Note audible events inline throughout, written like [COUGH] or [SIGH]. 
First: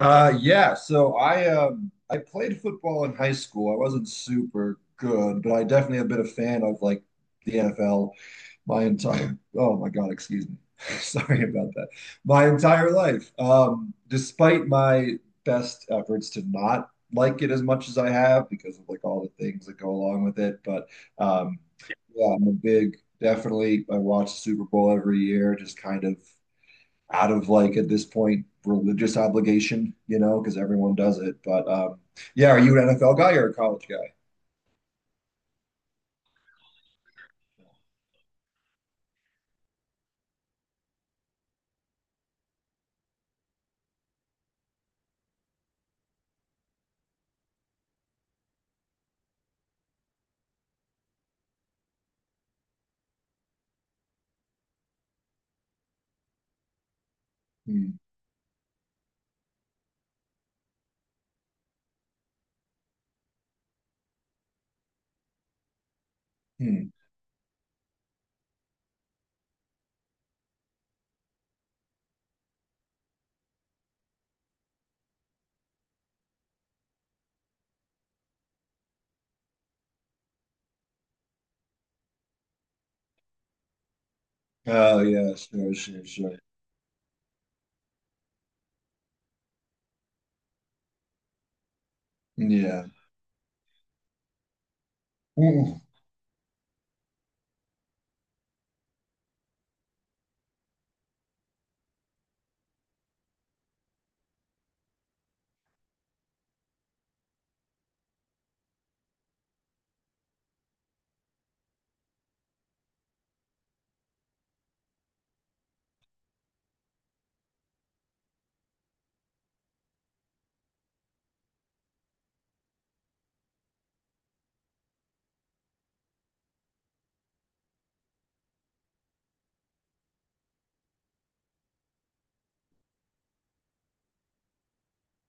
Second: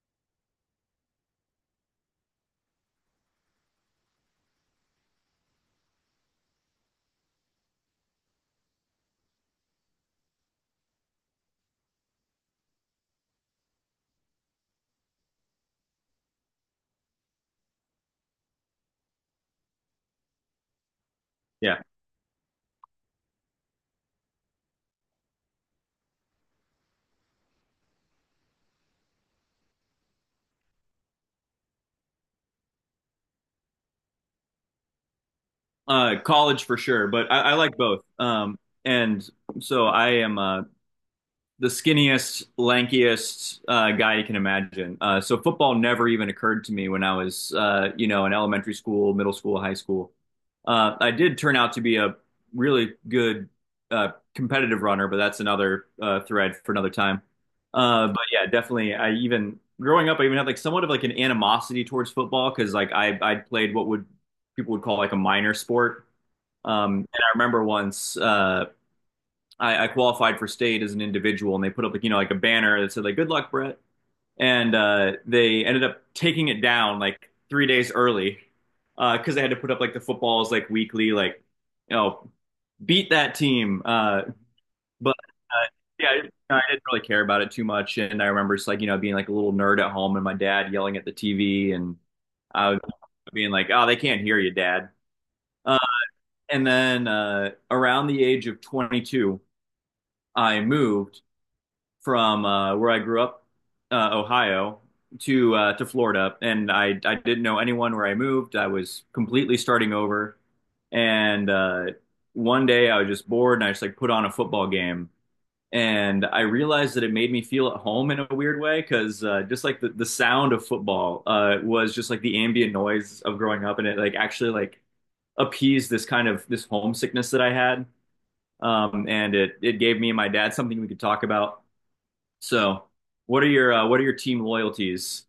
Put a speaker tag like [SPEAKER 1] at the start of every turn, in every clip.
[SPEAKER 1] Yeah. So I played football in high school. I wasn't super good, but I definitely have been a fan of like the NFL my entire. Oh my God, excuse me. [LAUGHS] Sorry about that. My entire life. Despite my best efforts to not like it as much as I have because of like all the things that go along with it, but um,
[SPEAKER 2] Yeah.
[SPEAKER 1] yeah, I'm a big. Definitely, I watch the Super Bowl every year. Just kind of out of like at this point religious obligation, you know, because everyone does it. But yeah, are you an NFL guy or a college guy?
[SPEAKER 2] College for sure, but I like both. And so I am the skinniest, lankiest guy you can imagine. So football never even occurred to me when I was, you know, in elementary school, middle school, high school. I did turn out to be a really good competitive runner, but that's another thread for another time.
[SPEAKER 1] Hmm.
[SPEAKER 2] But yeah, definitely. I even growing up, I even had like somewhat of like an animosity towards football because like I played what would people would call like a minor sport.
[SPEAKER 1] Hmm.
[SPEAKER 2] And I remember once I qualified for state as an individual, and they put up like like a banner that said like "Good luck, Brett," and they ended up taking it down like three days early because they had to put up like the footballs like weekly like you know beat that team.
[SPEAKER 1] Oh
[SPEAKER 2] But
[SPEAKER 1] yeah,
[SPEAKER 2] uh,
[SPEAKER 1] sure, sure,
[SPEAKER 2] yeah, I didn't,
[SPEAKER 1] sure.
[SPEAKER 2] I didn't really care about it too much, and I remember just like being like a little nerd at home and my dad yelling at the TV, and I was
[SPEAKER 1] Yeah.
[SPEAKER 2] being like, "Oh, they can't hear you, Dad." Uh,
[SPEAKER 1] Ooh.
[SPEAKER 2] and then Around the age of 22, I moved from where I grew up, Ohio, to Florida, and I didn't know anyone where I moved. I was completely starting over, and one day I was just bored, and I just like put on a football game, and I realized that it made me feel at home in a weird way because just like the sound of football was just like the ambient noise of growing up, and it like actually like appeased this kind of this homesickness that I had. And it gave me and my dad something we could talk about, so what are your team loyalties?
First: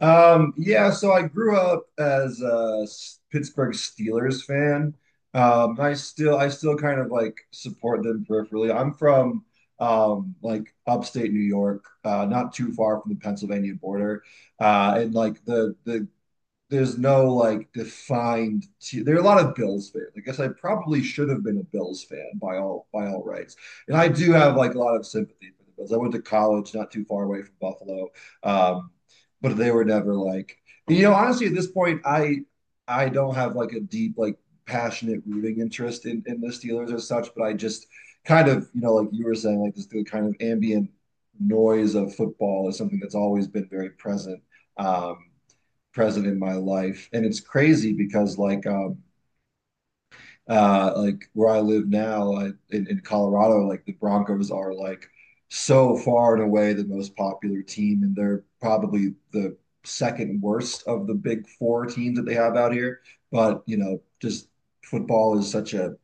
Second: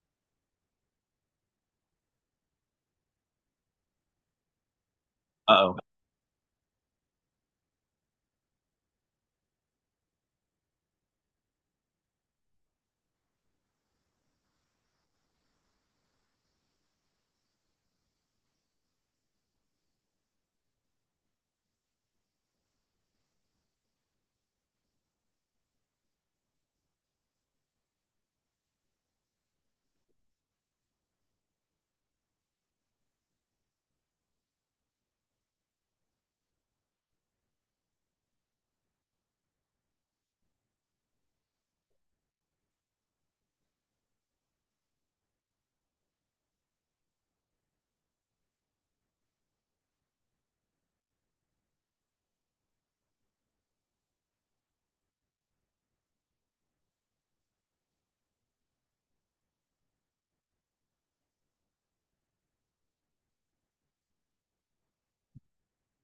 [SPEAKER 1] Yeah, so I grew up as a Pittsburgh Steelers fan.
[SPEAKER 2] Uh-oh.
[SPEAKER 1] I still kind of like support them peripherally. I'm from like upstate New York, not too far from the Pennsylvania border. And like the there's no like defined there are a lot of Bills fans. I guess I probably should have been a Bills fan by all rights. And I do have like a lot of sympathy for the Bills. I went to college not too far away from Buffalo. Um, but they were never like you know, honestly at this point I don't have like a deep like passionate rooting interest in the Steelers as such, but I just kind of, you know, like you were saying, like this the kind of ambient noise of football is something that's always been very present. Um, present in my life. And it's crazy because like where I live now in Colorado, like the Broncos are like so far and away the most popular team, and they're probably the second worst of the big four teams that they have out here. But you know, just football is such a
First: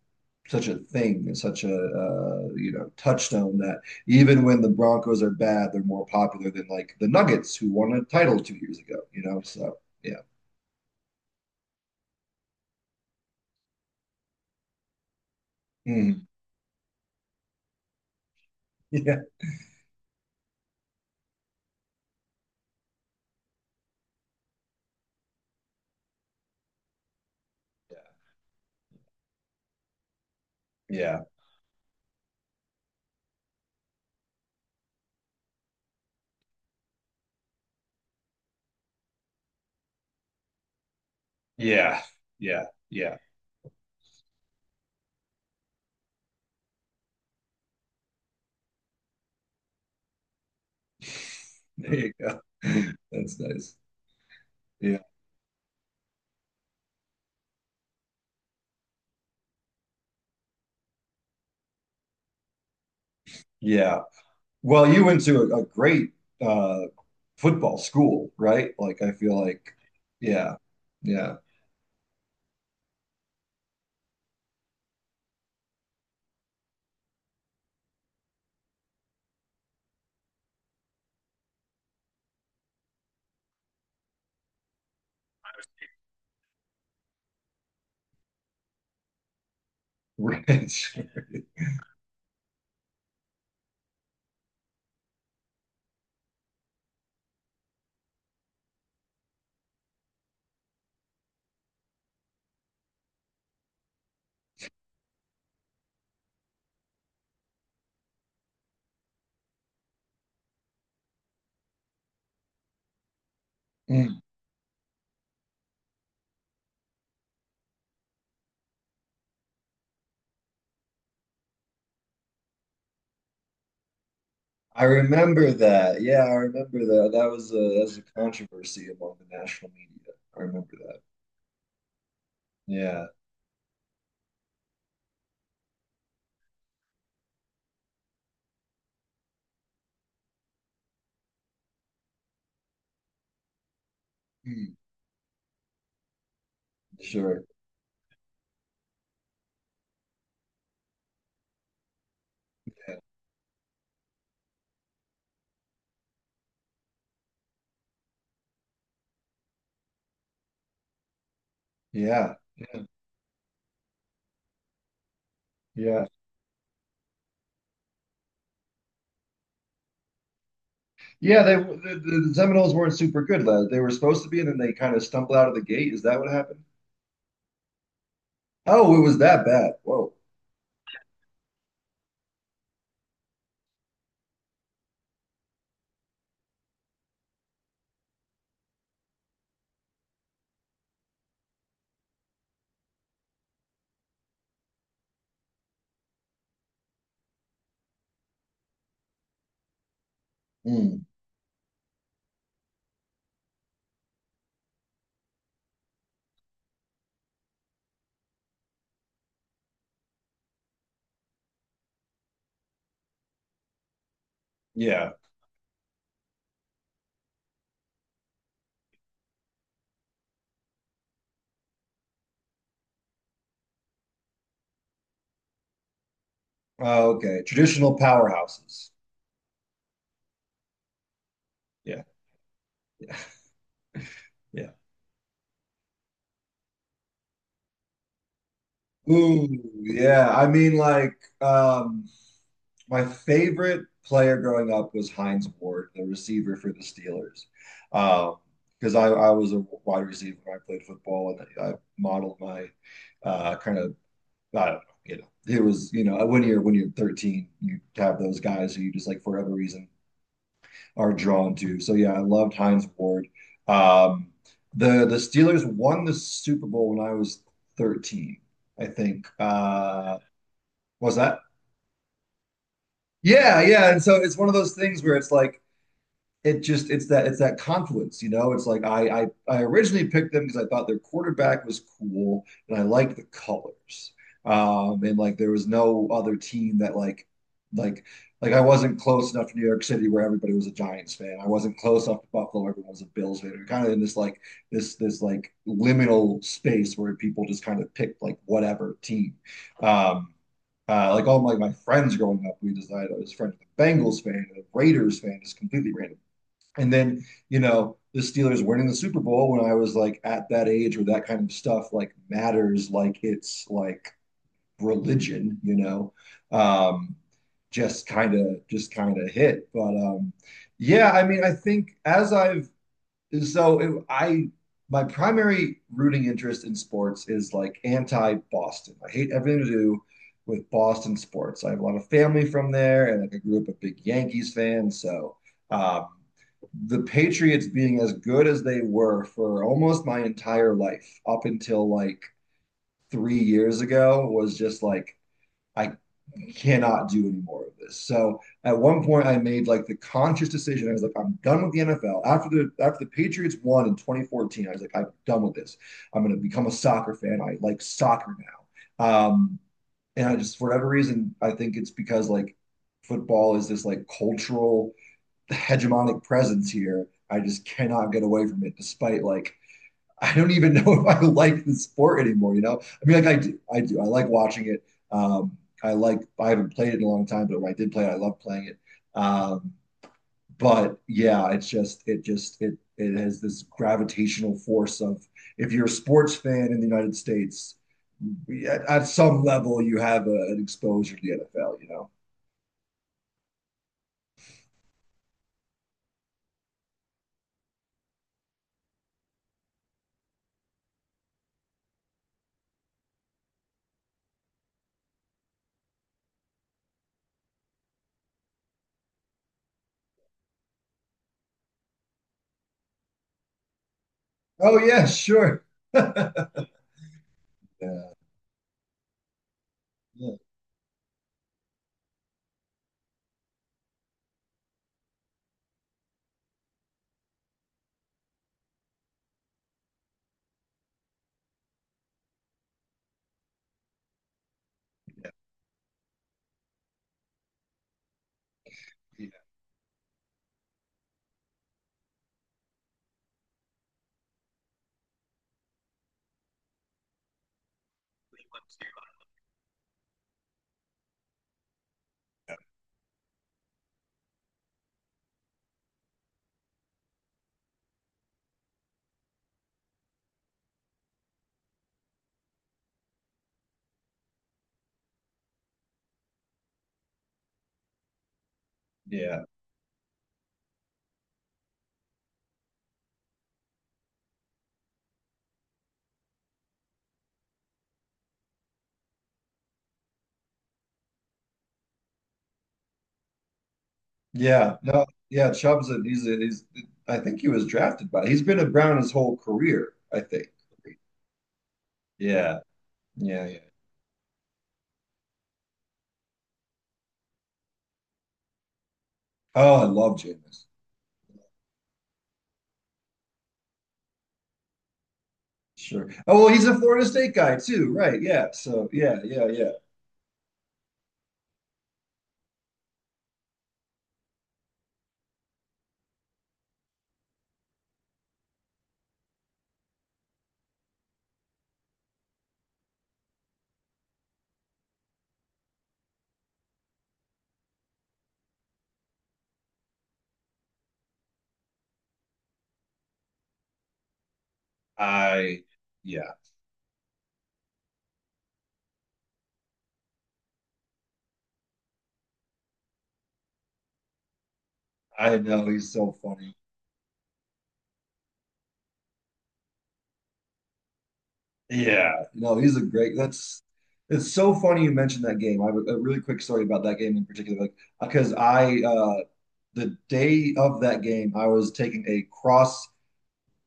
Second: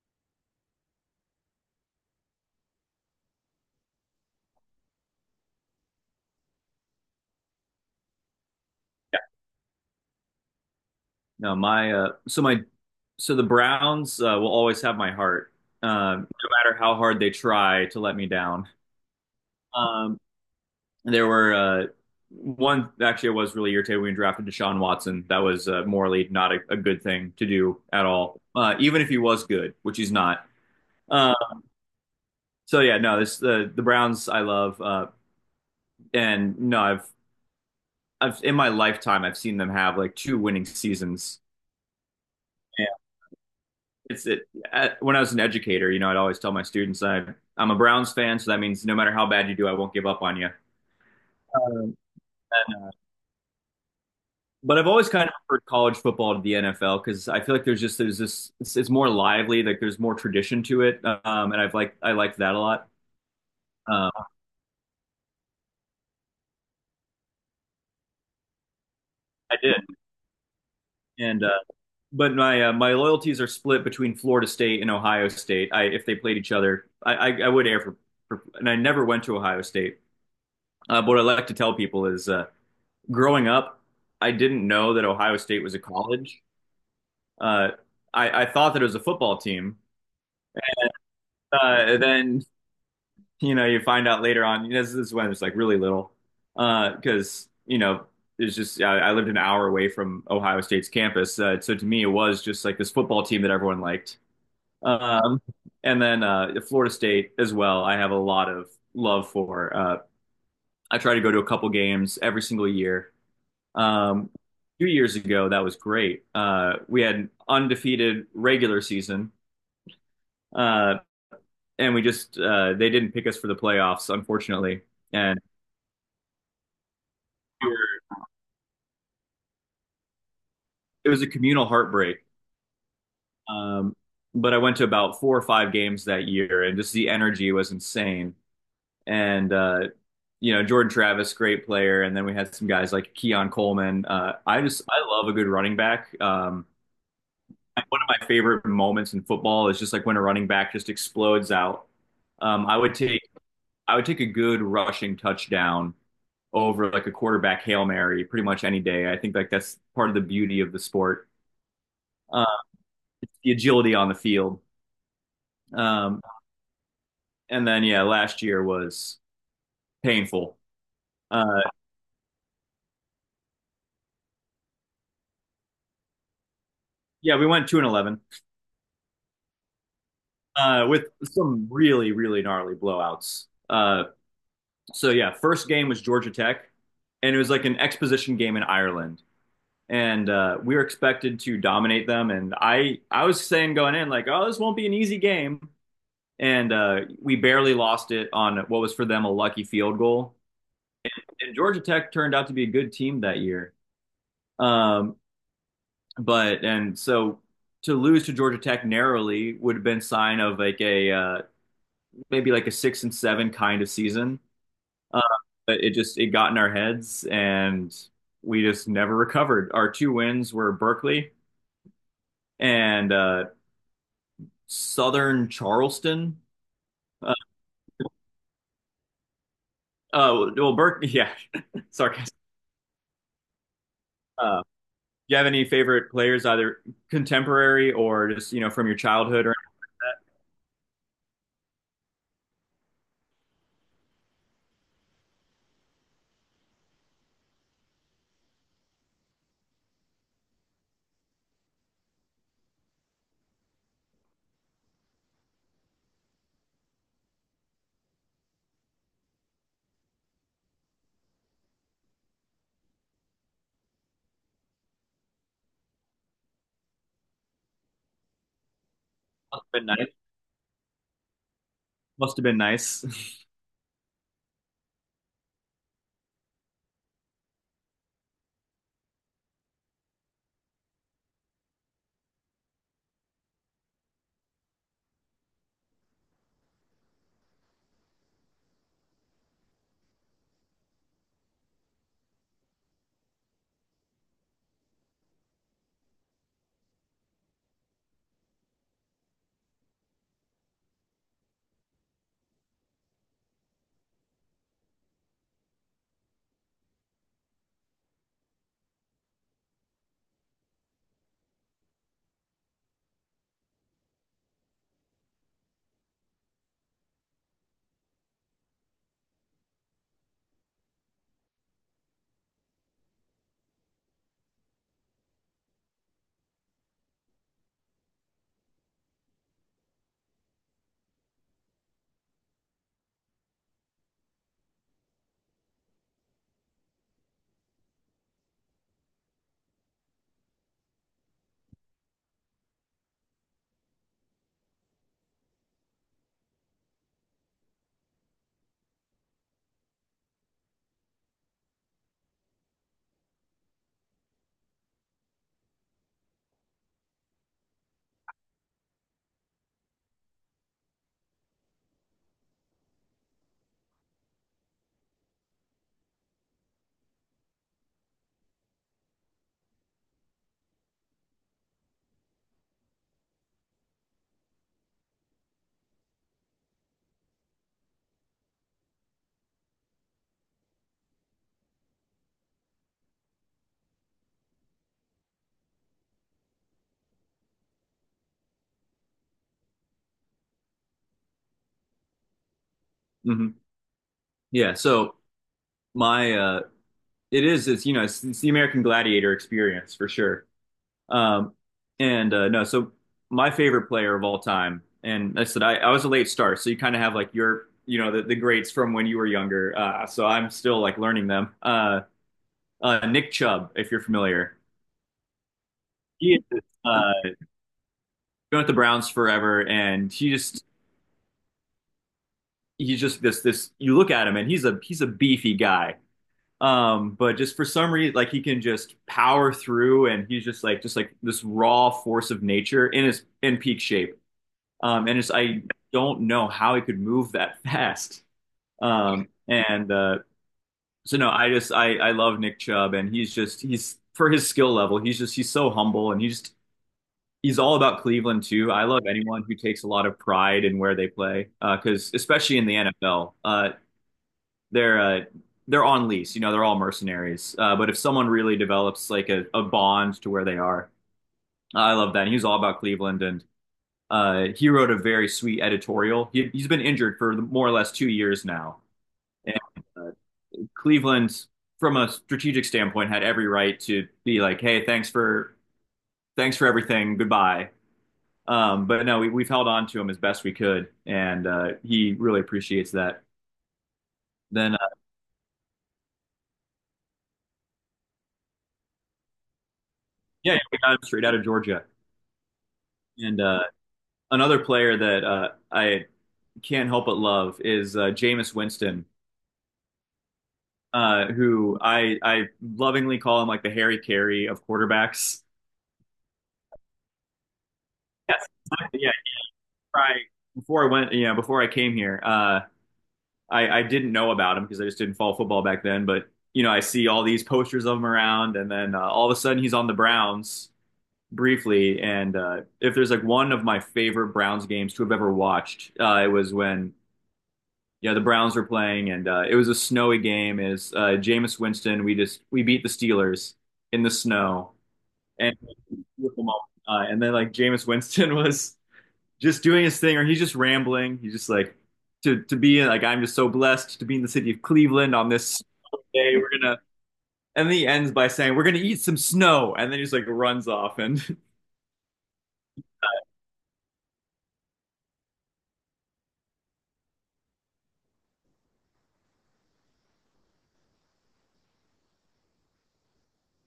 [SPEAKER 1] such a thing and such a you know touchstone that even when the Broncos are bad, they're more popular than like the Nuggets who won a title two years ago. You know, so yeah.
[SPEAKER 2] No, my so my so the Browns will always have my heart,
[SPEAKER 1] Mhm.
[SPEAKER 2] no matter how hard they try to let me down.
[SPEAKER 1] Yeah.
[SPEAKER 2] Um, there were one actually, I was really irritated when we drafted Deshaun Watson. That was morally not a good thing to do at all, even if he was good, which he's not.
[SPEAKER 1] Yeah.
[SPEAKER 2] Uh, so yeah, no, this the Browns I love, and no, I've in my lifetime I've seen them have like two winning seasons.
[SPEAKER 1] Yeah. Yeah. Yeah.
[SPEAKER 2] it's it when I was an educator, you know, I'd always tell my students I I'm a Browns fan, so that means no matter how bad you do, I won't give up on you.
[SPEAKER 1] [LAUGHS] There
[SPEAKER 2] Um,
[SPEAKER 1] you go. [LAUGHS] That's nice.
[SPEAKER 2] but I've
[SPEAKER 1] Yeah.
[SPEAKER 2] always kind of preferred college football to the NFL because I feel like there's just there's this it's more lively, like there's more tradition to it, and I liked that a lot.
[SPEAKER 1] Yeah.
[SPEAKER 2] Um,
[SPEAKER 1] Well, you went to a great uh football school, right? Like I feel
[SPEAKER 2] I
[SPEAKER 1] like
[SPEAKER 2] did,
[SPEAKER 1] yeah. Yeah.
[SPEAKER 2] and but my my loyalties are split between Florida State and Ohio State. I if they played each other, I would air for, and I never went to Ohio State. But what I like to tell people is growing up, I didn't know that Ohio State was a college. Uh, I thought that it was a football team.
[SPEAKER 1] [LAUGHS] Rich.
[SPEAKER 2] Uh, and then, you know, you find out later on, you know, this is when it's like really little, because, you know, I lived an hour away from Ohio State's campus. So to me, it was just like this football team that everyone liked. Um, and then Florida State as well, I have a lot of love for. I try to go to a couple games every single year.
[SPEAKER 1] Mm.
[SPEAKER 2] Um, Two years ago, that was great. We had an undefeated regular season, uh, and we just they didn't pick us for the playoffs, unfortunately,
[SPEAKER 1] I
[SPEAKER 2] and
[SPEAKER 1] remember that. Yeah, I remember that.
[SPEAKER 2] we
[SPEAKER 1] That was
[SPEAKER 2] were-
[SPEAKER 1] a controversy among the national media. I remember that.
[SPEAKER 2] it was a communal heartbreak.
[SPEAKER 1] Yeah.
[SPEAKER 2] Um, but I went to about four or five games that year, and just the energy was insane. And you know, Jordan Travis, great player, and then we had some guys like Keon Coleman.
[SPEAKER 1] Mm.
[SPEAKER 2] I love a good running back.
[SPEAKER 1] Sure.
[SPEAKER 2] Like, one of my favorite moments in football is just like when a running back just explodes out. Um, I would
[SPEAKER 1] Yeah.
[SPEAKER 2] take I would take a good rushing touchdown over like a quarterback Hail Mary pretty much any day. I think like that's part of the beauty of the sport.
[SPEAKER 1] Yeah.
[SPEAKER 2] Uh,
[SPEAKER 1] Yeah.
[SPEAKER 2] it's the agility on the field.
[SPEAKER 1] Yeah.
[SPEAKER 2] Um, and then yeah, last year was painful.
[SPEAKER 1] Yeah, they
[SPEAKER 2] Uh,
[SPEAKER 1] the Seminoles weren't super good. Lad. They were supposed to be, and then they kind of stumbled out of the gate. Is that what happened?
[SPEAKER 2] yeah, we went 2-11
[SPEAKER 1] Oh, it was that bad. Whoa.
[SPEAKER 2] with some really really gnarly blowouts. So yeah, first game was Georgia Tech, and it was like an exposition game in Ireland. And we were expected to dominate them. And I was saying going in like, oh, this won't be an easy game, and we barely lost it on what was for them a lucky field goal.
[SPEAKER 1] Hmm.
[SPEAKER 2] And Georgia Tech turned out to be a good team that year. Um, but and so to lose to Georgia Tech narrowly would have been sign of like a maybe like a six and seven kind of season.
[SPEAKER 1] Yeah.
[SPEAKER 2] Uh, but it got in our heads, and we just never recovered. Our two wins were Berkeley and Southern Charleston.
[SPEAKER 1] Oh,
[SPEAKER 2] Uh,
[SPEAKER 1] okay. Traditional powerhouses.
[SPEAKER 2] oh, well, Burke, yeah, [LAUGHS]
[SPEAKER 1] Yeah.
[SPEAKER 2] sarcastic.
[SPEAKER 1] Yeah.
[SPEAKER 2] Do
[SPEAKER 1] Yeah.
[SPEAKER 2] you have any favorite players, either contemporary or just, you know, from your childhood,
[SPEAKER 1] Ooh,
[SPEAKER 2] or
[SPEAKER 1] yeah. I mean, like, my favorite player growing up was Heinz Ward, the receiver for the Steelers. Um, because I was a wide receiver when I played football, and I modeled my kind of I don't know, you know, it was, you know, when you're 13, you have those guys who you just like for whatever reason are drawn to. So yeah, I loved Heinz Ward. Um, the Steelers won the Super Bowl when I was 13, I think.
[SPEAKER 2] must have been nice?
[SPEAKER 1] Was that?
[SPEAKER 2] Must have been nice.
[SPEAKER 1] Yeah, yeah. And so it's one of those things where it's like it's that confluence, you know. It's like I originally picked them because I thought their quarterback was cool and I liked the colors. And like there was no other team that like like I wasn't close enough to New York City where everybody was a Giants fan. I wasn't close enough to Buffalo where everyone was a Bills fan. We are kind of in this like liminal space where people just kind of picked like whatever team. Um, like all my friends growing up, we decided I was friends with a Bengals fan and a Raiders fan, just completely random. And then, you know, the Steelers winning the Super Bowl when I was like at that age where that kind of stuff like matters, like it's like religion, you know, um, just kind of hit. But yeah, I mean, I think as I've so it, I my primary rooting interest in sports is like anti-Boston. I hate everything to do with Boston sports. I have a lot of family from there, and like I grew up a big Yankees fan. So um, the Patriots being as good as they were for almost my entire life up until like three years ago was just like I cannot do any more of this. So at one point, I made like the conscious decision. I was like, I'm done with the NFL. After the Patriots won in 2014, I was like, I'm done with this. I'm going to become a soccer fan. I like soccer now. And I just, for whatever reason, I think it's because like football is this like cultural hegemonic presence here. I just cannot get away from it, despite like I don't even [LAUGHS] know if I like the sport anymore. You know, I mean, like I do, I like watching it. Um, I like, I haven't played it in a long time, but when I did play it, I love playing it. Um, but yeah, it's just, it has this gravitational force of if you're a sports fan in the United States, at some level, you have an exposure to the NFL. You know?
[SPEAKER 2] [LAUGHS] hmm Yeah, so my it is, it's, you know, it's the American Gladiator experience for sure. Um and No, so my favorite player of all time, and I said I was a late start, so you kind of have like your, you know, the greats from when you were younger. So I'm still like learning them. Nick Chubb, if you're familiar.
[SPEAKER 1] Oh yeah, sure. [LAUGHS] Yeah,
[SPEAKER 2] He is, uh,
[SPEAKER 1] yeah,
[SPEAKER 2] been with the Browns forever, and he
[SPEAKER 1] yeah.
[SPEAKER 2] just he's just this this. You look at him, and he's a beefy guy. But just for some reason, like he can just power through, and he's just like this raw force of nature in his in peak shape. And just I don't know how he could move that [LAUGHS] fast. And so no, I just I love Nick Chubb, and he's just he's for his skill level, he's so humble, and he's all about Cleveland too. I love anyone who takes a lot of pride in where they play, because especially in the NFL, they're uh, they're on lease. You know, they're all mercenaries. But if someone really develops like a bond to where they are, I love that. And he all about Cleveland, and he wrote a very sweet editorial. He's been injured for more or less two years now,
[SPEAKER 1] Yeah.
[SPEAKER 2] and uh, Cleveland, from a strategic standpoint, had every right to be like, "Hey, thanks for." Thanks for everything. Goodbye. But no, we've held on to him as best we could, and he really appreciates that. Then,
[SPEAKER 1] Yeah,
[SPEAKER 2] uh,
[SPEAKER 1] no, yeah, Chubb's a, he's I think he was drafted by he's been a Brown his whole career, I think.
[SPEAKER 2] yeah, we got him straight out of Georgia.
[SPEAKER 1] Yeah,
[SPEAKER 2] And
[SPEAKER 1] yeah, yeah.
[SPEAKER 2] another player that I can't help but love is Jameis Winston,
[SPEAKER 1] Oh, I love Jameis.
[SPEAKER 2] who I lovingly call him like the Harry Carey of quarterbacks.
[SPEAKER 1] Sure. Oh, well, he's a Florida State guy too, right?
[SPEAKER 2] Yes,
[SPEAKER 1] Yeah. So
[SPEAKER 2] exactly. Yeah.
[SPEAKER 1] yeah, yeah, yeah.
[SPEAKER 2] I, before I went, Yeah, before I came here, I didn't know about him because I just didn't follow football back then. But you know, I see all these posters of him around, and then all of a sudden he's on the Browns briefly, and if there's like one of my favorite Browns games to have ever watched, it was when yeah the Browns were playing, and it was a snowy game. Is Jameis Winston? We beat the Steelers in the snow, and
[SPEAKER 1] I Yeah,
[SPEAKER 2] beautiful moment. And then like Jameis Winston [LAUGHS] was just doing his thing, or he's just rambling. He's just like to be like I'm just so blessed to be in the city of Cleveland on
[SPEAKER 1] I
[SPEAKER 2] this
[SPEAKER 1] know he's
[SPEAKER 2] snowy
[SPEAKER 1] so
[SPEAKER 2] day. We're
[SPEAKER 1] funny.
[SPEAKER 2] gonna. And then he ends by saying, "We're gonna eat some snow," and then he just like runs off, and [LAUGHS]
[SPEAKER 1] Yeah, no, he's a great. That's It's so funny you mentioned that game. I have a really quick story about that game in particular, like because I the day of that game, I was taking a cross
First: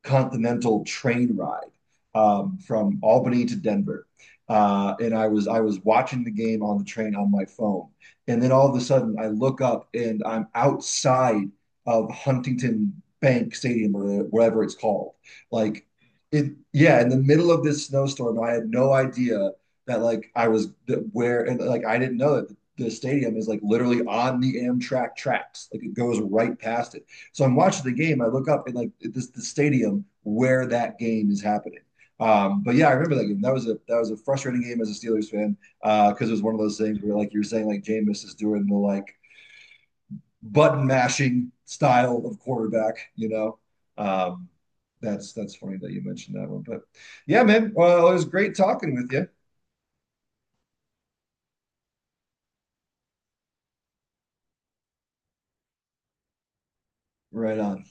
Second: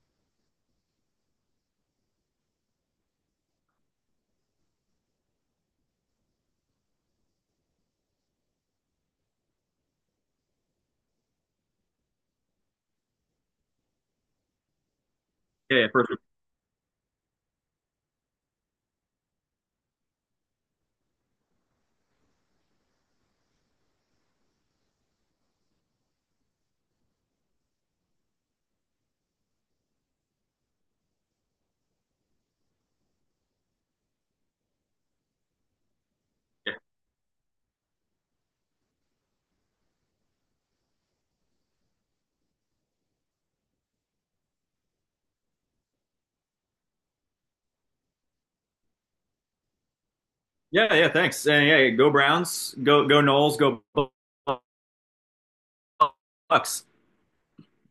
[SPEAKER 1] continental train ride from Albany to Denver. And I was watching the game on the train on my phone, and then all of a sudden I look up and I'm outside of Huntington Bank Stadium or whatever it's called.
[SPEAKER 2] yeah,
[SPEAKER 1] Like,
[SPEAKER 2] yeah, perfect.
[SPEAKER 1] it yeah, in the middle of this snowstorm, I had no idea that like I was where and like I didn't know that the stadium is like literally on the Amtrak tracks. Like it goes right past it. So I'm watching the game. I look up and like this the stadium where that game is happening. But yeah, I remember that game. That was a frustrating game as a Steelers fan because it was one of those things where like you were saying like Jameis is doing the like button mashing style of quarterback. You know, um, that's funny that you mentioned that one. But yeah, man, well, it was great talking with you.
[SPEAKER 2] Yeah, yeah, thanks. And yeah, go Browns, go go Knowles, go Bucks.
[SPEAKER 1] Right on.